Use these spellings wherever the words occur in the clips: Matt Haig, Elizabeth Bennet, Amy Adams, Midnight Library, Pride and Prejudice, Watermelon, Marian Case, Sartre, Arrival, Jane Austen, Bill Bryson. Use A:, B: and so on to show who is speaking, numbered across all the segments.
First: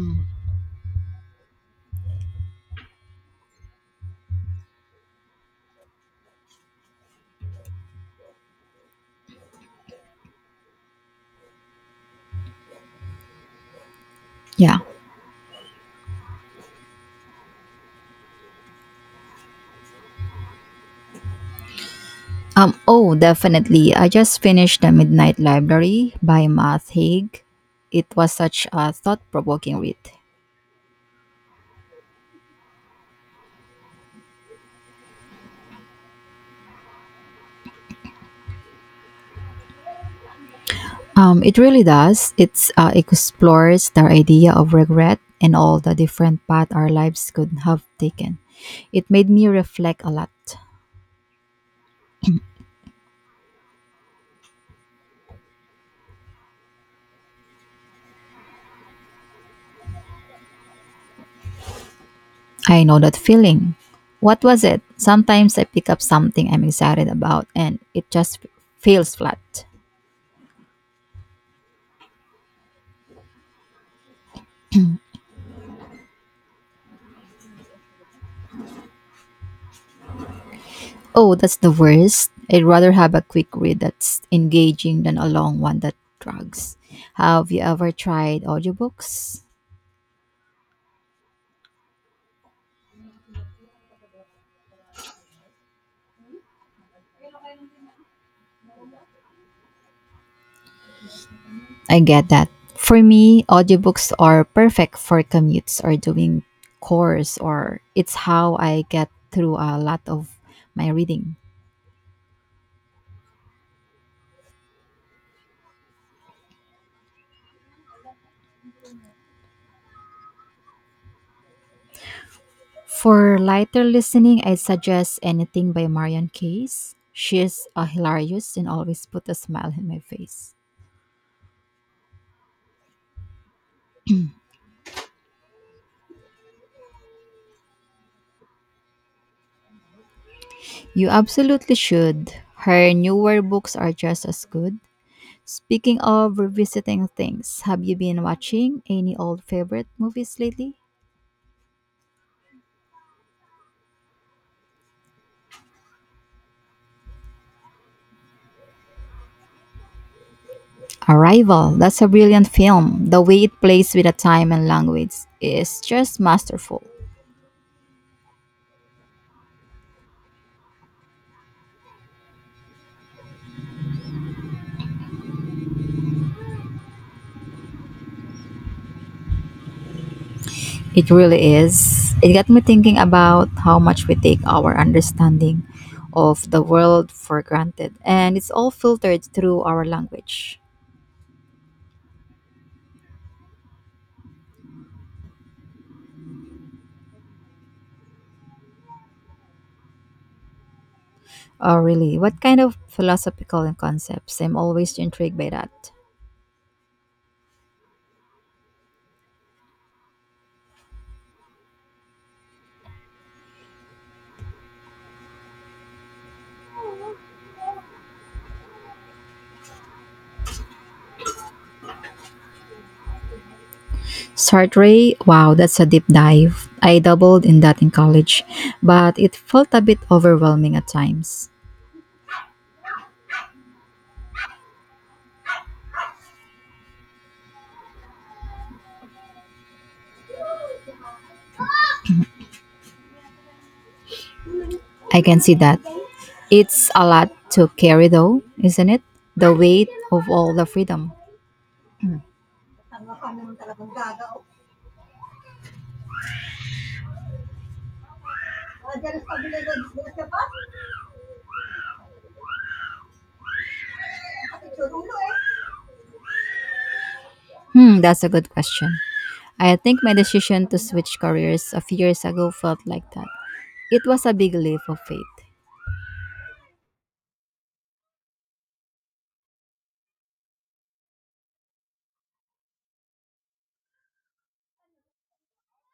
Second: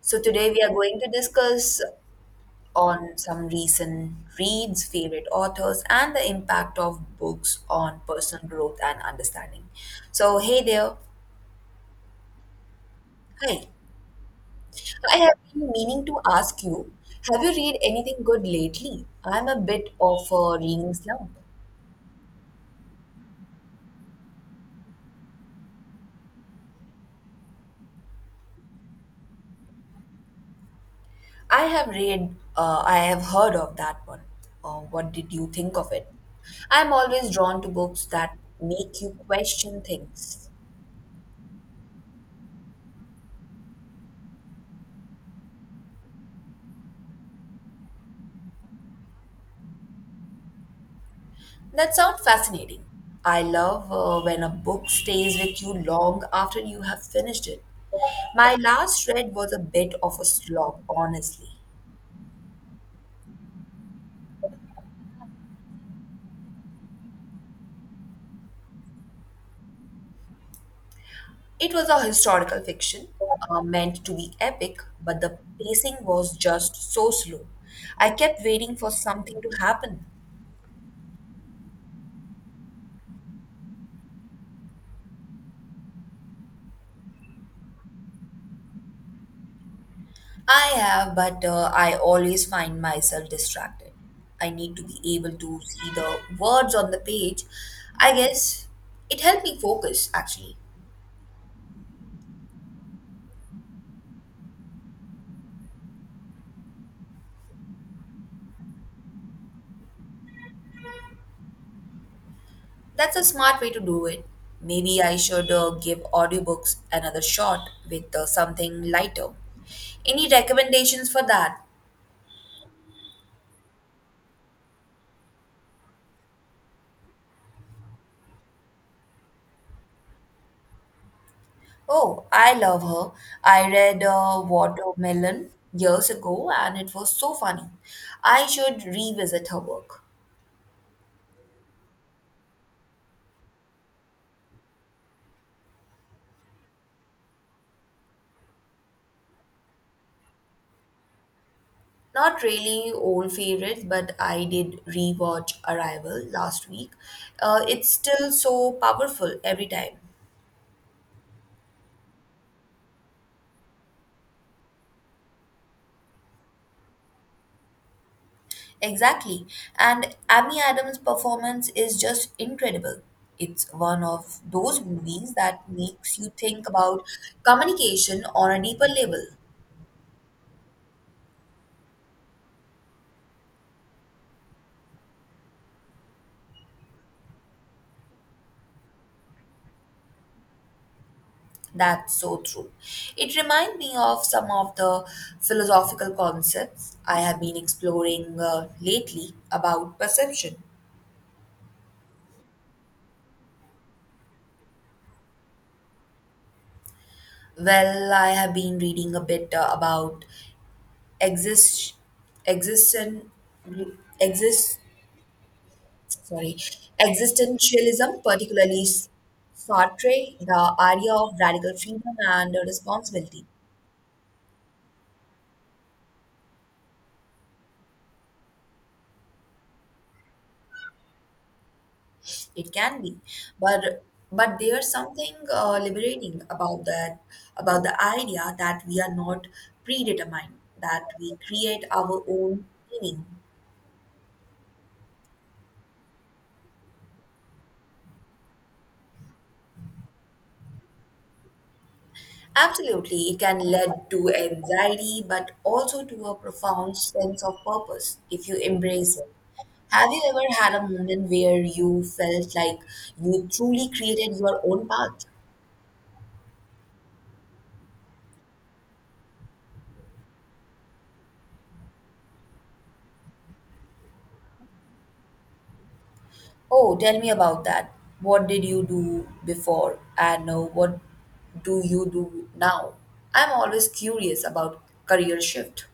A: So today we are going to discuss on some recent reads, favorite authors, and the impact of books on personal growth and understanding. So hey there. Hi.
B: Yeah.
A: I have been meaning to ask you, have you read anything good lately? I'm a bit of a reading slump.
B: Oh, definitely. I just finished The Midnight Library by Matt Haig. It was such a thought provoking read.
A: I have read, I have heard of that one. What did you think of it? I'm always drawn to books that make you question things.
B: It really does. It's explores the idea of regret and all the different paths our lives could have taken. It made me reflect a lot.
A: That sounds fascinating. I love when a book stays with you long after you have finished it. My last read was a bit of a slog, honestly.
B: I know that feeling. What was it? Sometimes I pick up something I'm excited about and it just feels flat.
A: It was a historical fiction, meant to be epic, but the pacing was just so slow. I kept waiting for something to happen.
B: Oh, that's the worst. I'd rather have a quick read that's engaging than a long one that drags. Have you ever tried audiobooks?
A: I have, but I always find myself distracted. I need to be able to see the words on the page. I guess it helped me focus, actually.
B: I get that. For me, audiobooks are perfect for commutes or doing chores, or it's how I get through a lot of my reading.
A: That's a smart way to do it. Maybe I should give audiobooks another shot with something lighter. Any recommendations for that?
B: For lighter listening, I suggest anything by Marian Case. She's hilarious and always put a smile in my face.
A: Oh, I love her. I read Watermelon years ago and it was so funny. I should revisit her work.
B: You absolutely should. Her newer books are just as good. Speaking of revisiting things, have you been watching any old favorite movies lately?
A: Not really old favorites, but I did rewatch Arrival last week. It's still so powerful every time.
B: Arrival, that's a brilliant film. The way it plays with the time and language is just masterful.
A: Exactly. And Amy Adams' performance is just incredible. It's one of those movies that makes you think about communication on a deeper level.
B: It really is. It got me thinking about how much we take our understanding of the world for granted, and it's all filtered through our language.
A: That's so true. It reminds me of some of the philosophical concepts I have been exploring lately about perception.
B: Oh, really? What kind of philosophical concepts? I'm always intrigued by that.
A: Well, I have been reading a bit about exist, existen, exist, sorry, existentialism, particularly Sartre, the idea of radical freedom and responsibility.
B: Sartre, wow, that's a deep dive. I doubled in that in college, but it felt a bit overwhelming at times.
A: It can be, but there's something liberating about that, about the idea that we are not predetermined, that we create our own meaning.
B: I can see that. It's a lot to carry, though, isn't it? The weight of all the freedom.
A: Absolutely, it can lead to anxiety, but also to a profound sense of purpose if you embrace it. Have you ever had a moment where you felt like you truly created your own path?
B: Hmm, that's a good question. I think my decision to switch careers a few years ago felt like that. It was a big leap of faith.
A: Oh, tell me about that. What did you do before, and what do you do now? I'm always curious about career shift.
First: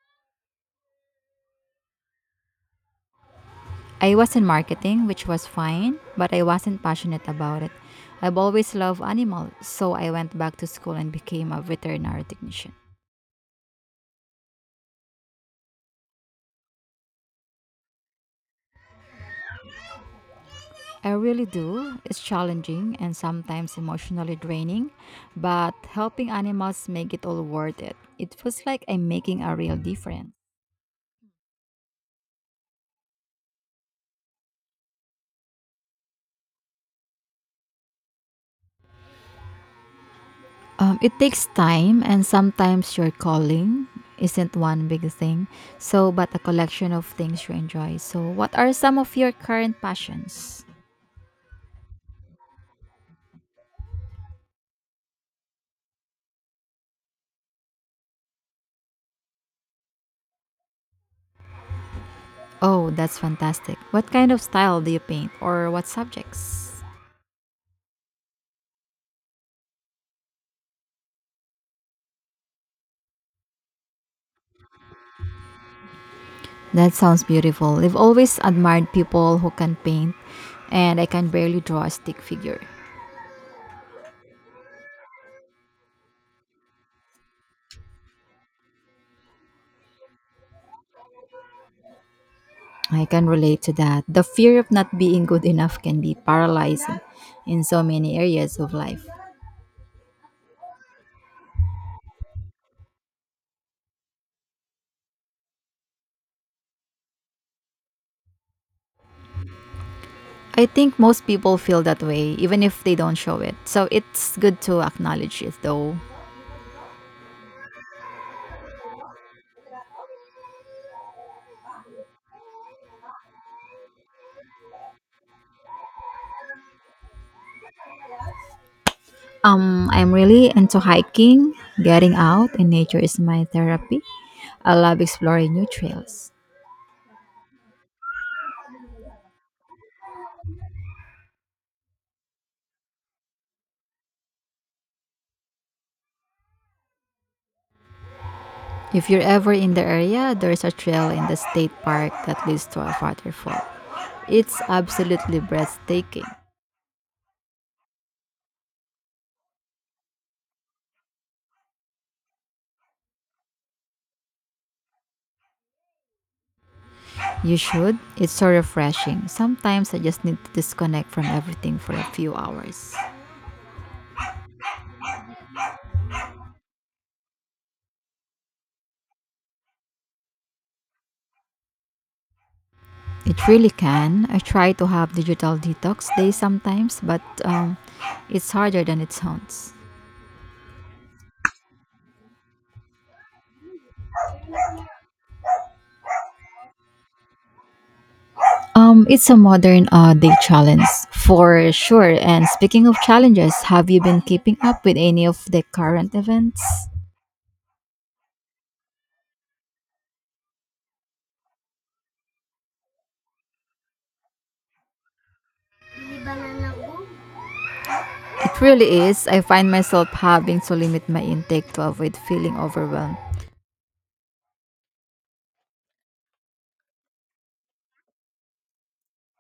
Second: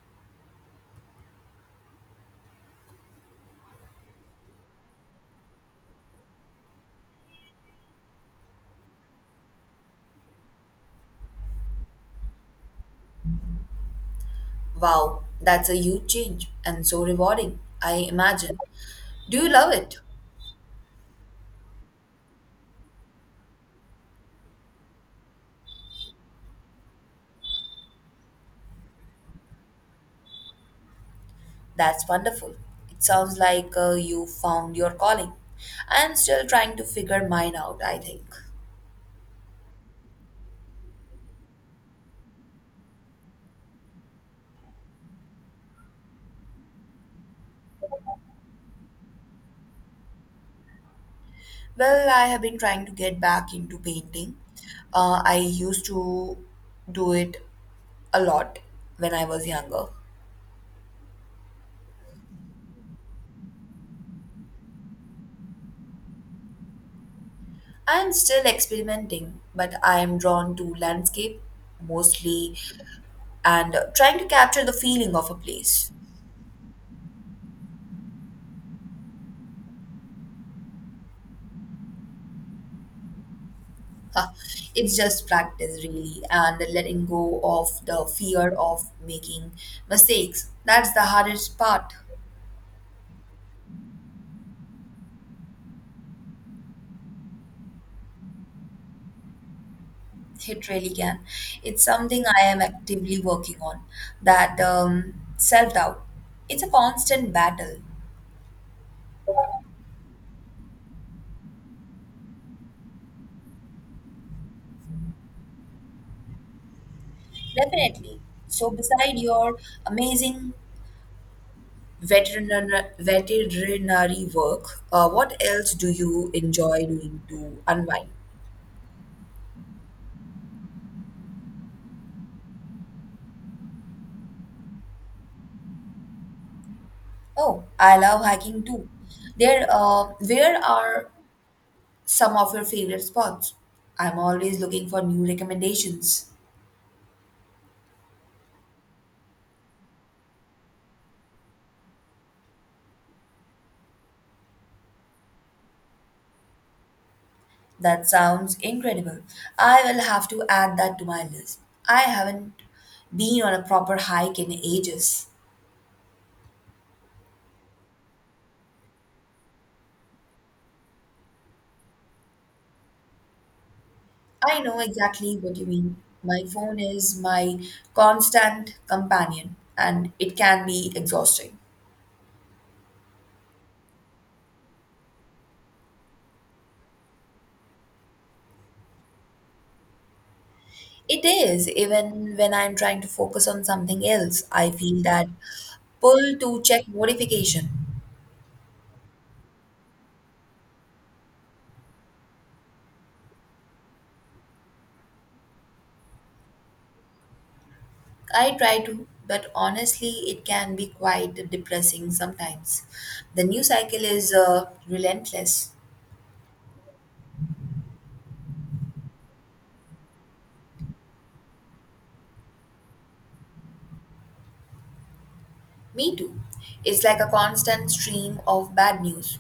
B: I was in marketing, which was fine, but I wasn't passionate about it. I've always loved animals, so I went back to school and became a veterinary technician.
A: Wow, that's a huge change and so rewarding, I imagine. Do you love it?
B: I really do. It's challenging and sometimes emotionally draining, but helping animals make it all worth it. It feels like I'm making a real difference.
A: That's wonderful. It sounds like you found your calling. I'm still trying to figure mine out, I think.
B: It takes time, and sometimes your calling isn't one big thing, so but a collection of things you enjoy. So, what are some of your current passions?
A: Well, I have been trying to get back into painting. I used to do it a lot when I was younger.
B: Oh, that's fantastic. What kind of style do you paint or what subjects?
A: I am still experimenting, but I am drawn to landscape mostly and trying to capture the feeling of a place.
B: That sounds beautiful. I've always admired people who can paint, and I can barely draw a stick figure.
A: Huh. It's just practice, really, and letting go of the fear of making mistakes. That's the hardest part.
B: I can relate to that. The fear of not being good enough can be paralyzing in so many areas of life.
A: It really can. It's something I am actively working on. That self doubt. It's a constant battle.
B: I think most people feel that way, even if they don't show it. So it's good to acknowledge it, though.
A: Definitely. So, beside your amazing veterinary work, what else do you enjoy doing to unwind?
B: I'm really into hiking, getting out, and nature is my therapy. I love exploring new trails.
A: Oh, I love hiking too. There, where are some of your favorite spots. I'm always looking for new recommendations.
B: If you're ever in the area, there's a trail in the state park that leads to a waterfall. It's absolutely breathtaking.
A: That sounds incredible. I will have to add that to my list. I haven't been on a proper hike in ages.
B: You should. It's so refreshing. Sometimes I just need to disconnect from everything for a few hours.
A: I know exactly what you mean. My phone is my constant companion, and it can be exhausting.
B: It really can. I try to have digital detox days sometimes, but it's harder than it sounds.
A: It is, even when I'm trying to focus on something else, I feel that pull to check notification.
B: It's a modern day challenge for sure. And speaking of challenges, have you been keeping up with any of the current events?
A: I try to, but honestly, it can be quite depressing sometimes. The news cycle is relentless.
B: It really is. I find myself having to limit my intake to avoid feeling overwhelmed.
A: Me too. It's like a constant stream of bad news.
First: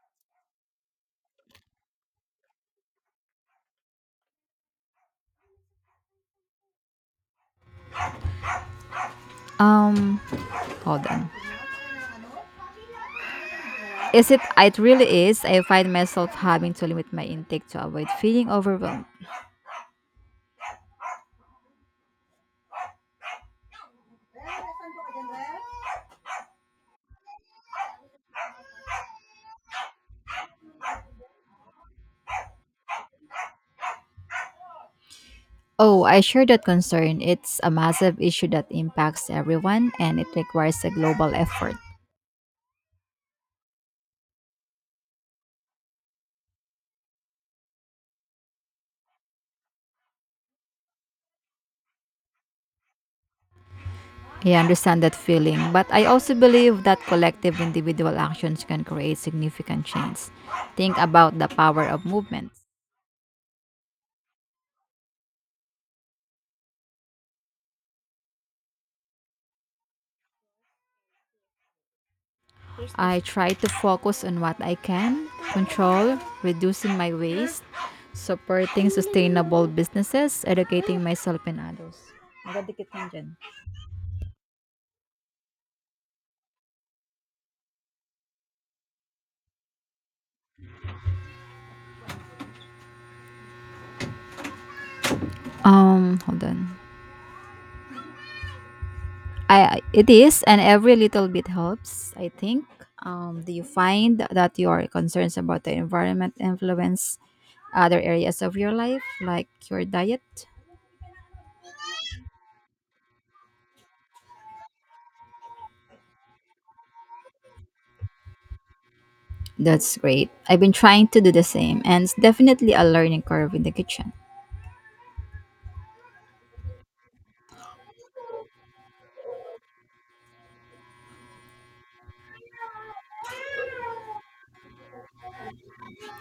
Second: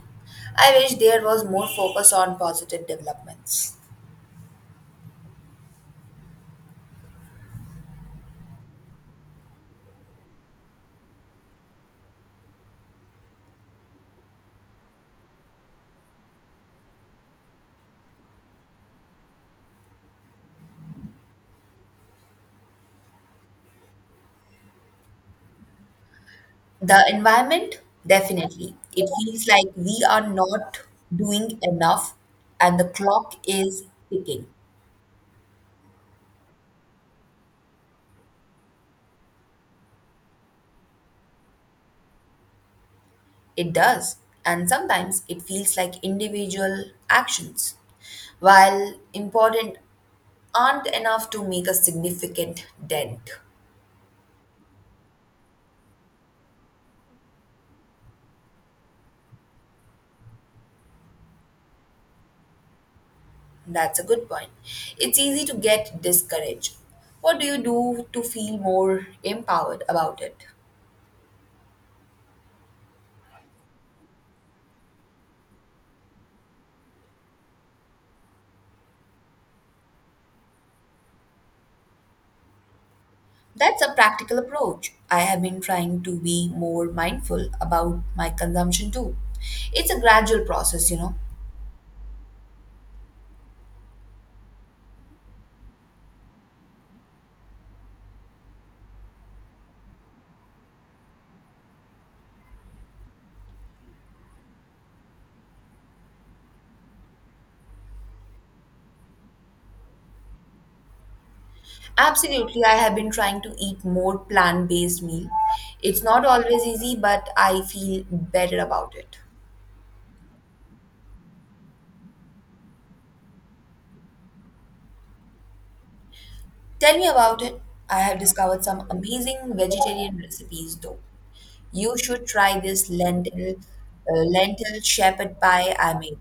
A: I wish there was more focus on positive developments.
B: Um, hold on. Is it? It really is. I find myself having to limit my intake to avoid feeling overwhelmed.
A: The environment, definitely. It feels like we are not doing enough and the clock is ticking.
B: Oh, I share that concern. It's a massive issue that impacts everyone and it requires a global effort.
A: It does. And sometimes it feels like individual actions, while important aren't enough to make a significant dent.
B: I understand that feeling, but I also believe that collective individual actions can create significant change. Think about the power of movement.
A: That's a good point. It's easy to get discouraged. What do you do to feel more empowered about it?
B: I try to focus on what I can control, reducing my waste, supporting sustainable businesses, educating myself and others. Magdadikit lang dyan.
A: That's a practical approach. I have been trying to be more mindful about my consumption too. It's a gradual process, you know.
B: Hold on. I- it is, and every little bit helps, I think. Do you find that your concerns about the environment influence other areas of your life, like your diet?
A: Absolutely, I have been trying to eat more plant based meal. It's not always easy, but I feel better about it.
B: That's great. I've been trying to do the same, and it's definitely a learning curve in the kitchen.
A: Tell me about it. I have discovered some amazing vegetarian recipes though. You should try this lentil lentil shepherd pie I made.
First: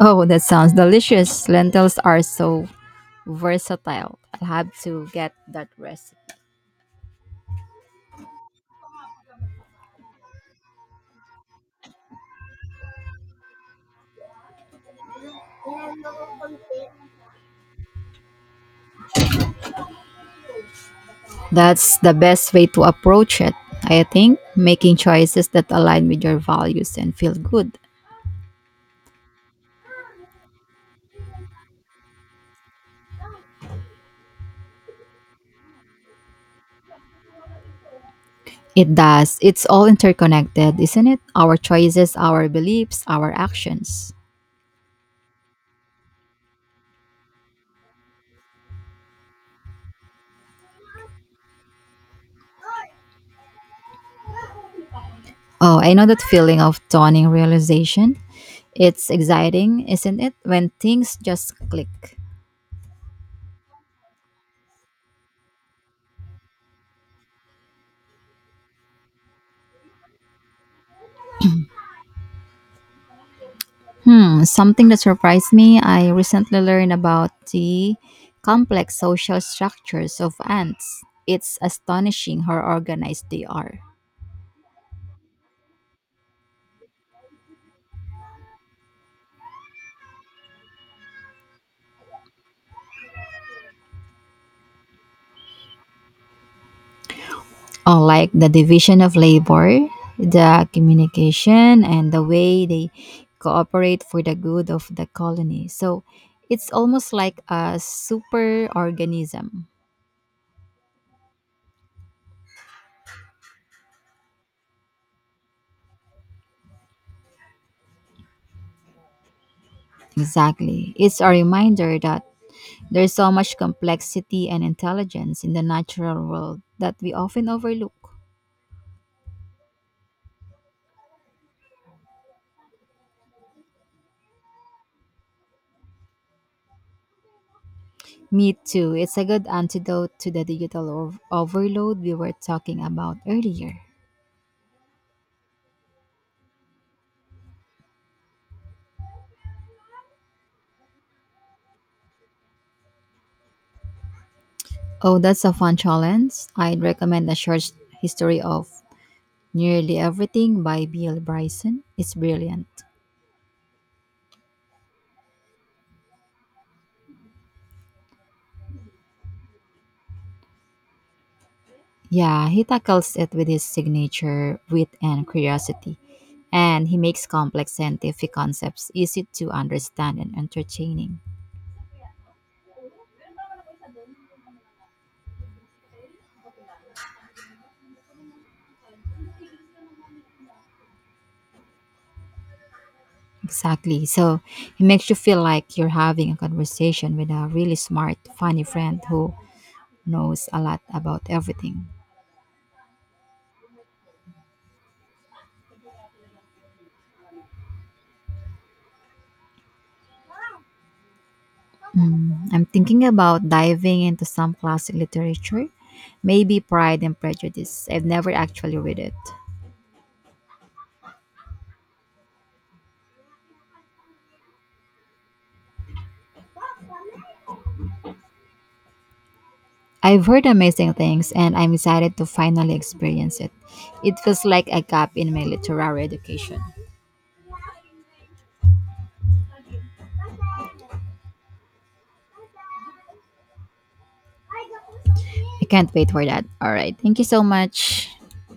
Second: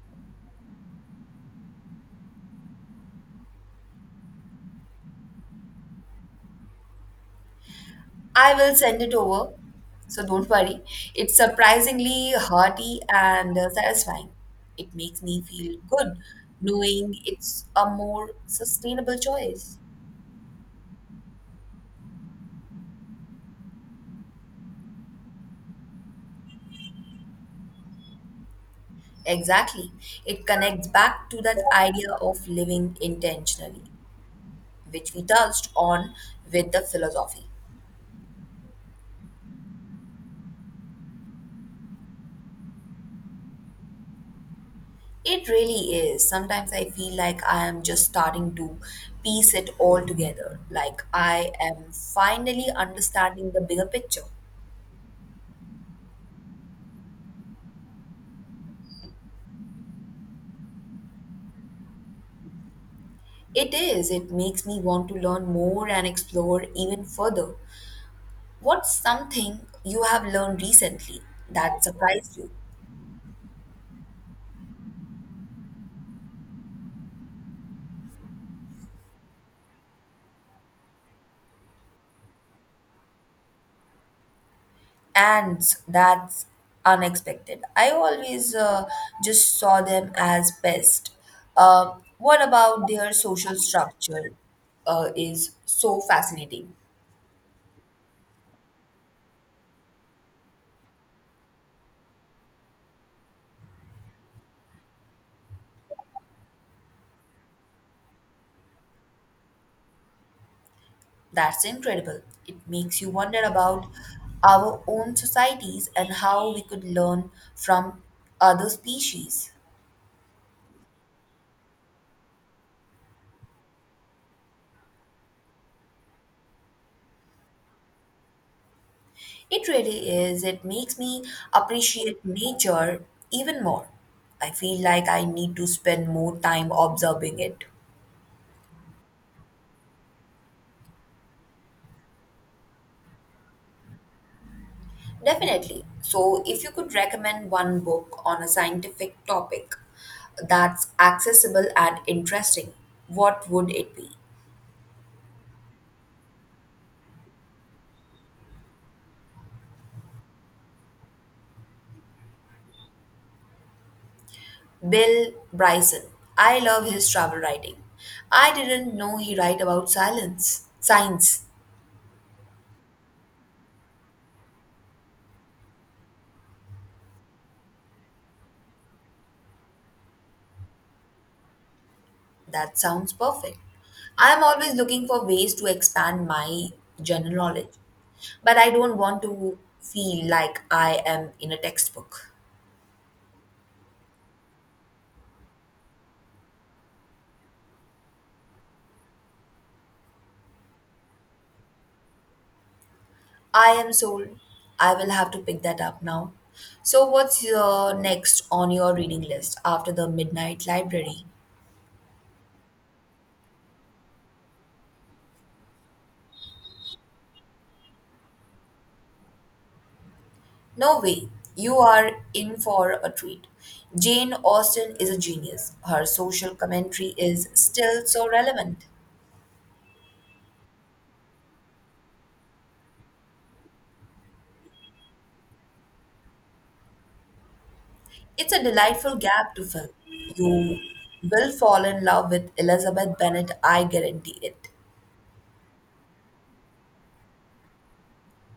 B: Oh, that sounds delicious. Lentils are so versatile. I'll have to get that recipe.
A: I will send it over, so don't worry. It's surprisingly hearty and satisfying. It makes me feel good knowing it's a more sustainable choice.
B: That's the best way to approach it, I think. Making choices that align with your values and feel good.
A: Exactly. It connects back to that idea of living intentionally, which we touched on with the philosophy.
B: It does. It's all interconnected, isn't it? Our choices, our beliefs, our actions.
A: It really is. Sometimes I feel like I am just starting to piece it all together. Like I am finally understanding the bigger picture.
B: Oh, I know that feeling of dawning realization. It's exciting, isn't it? When things just click.
A: It is. It makes me want to learn more and explore even further. What's something you have learned recently that surprised you?
B: Hmm, something that surprised me, I recently learned about the complex social structures of ants. It's astonishing how organized they are.
A: And that's unexpected. I always just saw them as pest. What about their social structure is so fascinating?
B: Oh, like the division of labor, the communication, and the way they cooperate for the good of the colony. So it's almost like a super organism.
A: That's incredible. It makes you wonder about our own societies and how we could learn from other species.
B: Exactly. It's a reminder that there's so much complexity and intelligence in the natural world that we often overlook.
A: It really is. It makes me appreciate nature even more. I feel like I need to spend more time observing it.
B: Me too. It's a good antidote to the digital overload we were talking about earlier.
A: Definitely. So, if you could recommend one book on a scientific topic that's accessible and interesting, what would it be?
B: Oh, that's a fun challenge. I'd recommend a short history of Nearly Everything by Bill Bryson. It's brilliant.
A: Bill Bryson. I love his travel writing. I didn't know he write about silence. Science.
B: Yeah, he tackles it with his signature wit and curiosity, and he makes complex scientific concepts easy to understand and entertaining.
A: That sounds perfect. I am always looking for ways to expand my general knowledge, but I don't want to feel like I am in a textbook.
B: Exactly. So, it makes you feel like you're having a conversation with a really smart, funny friend who knows a lot about everything.
A: I am sold. I will have to pick that up now. So, what's your next on your reading list after the Midnight Library?
B: Mm, I'm thinking about diving into some classic literature, maybe Pride and Prejudice. I've never actually read it.
A: No way. You are in for a treat. Jane Austen is a genius. Her social commentary is still so relevant.
B: I've heard amazing things and I'm excited to finally experience it. It feels like a gap in my literary education.
A: It's a delightful gap to fill. You will fall in love with Elizabeth Bennet, I guarantee it.
B: I can't wait for that. All right. Thank you so much.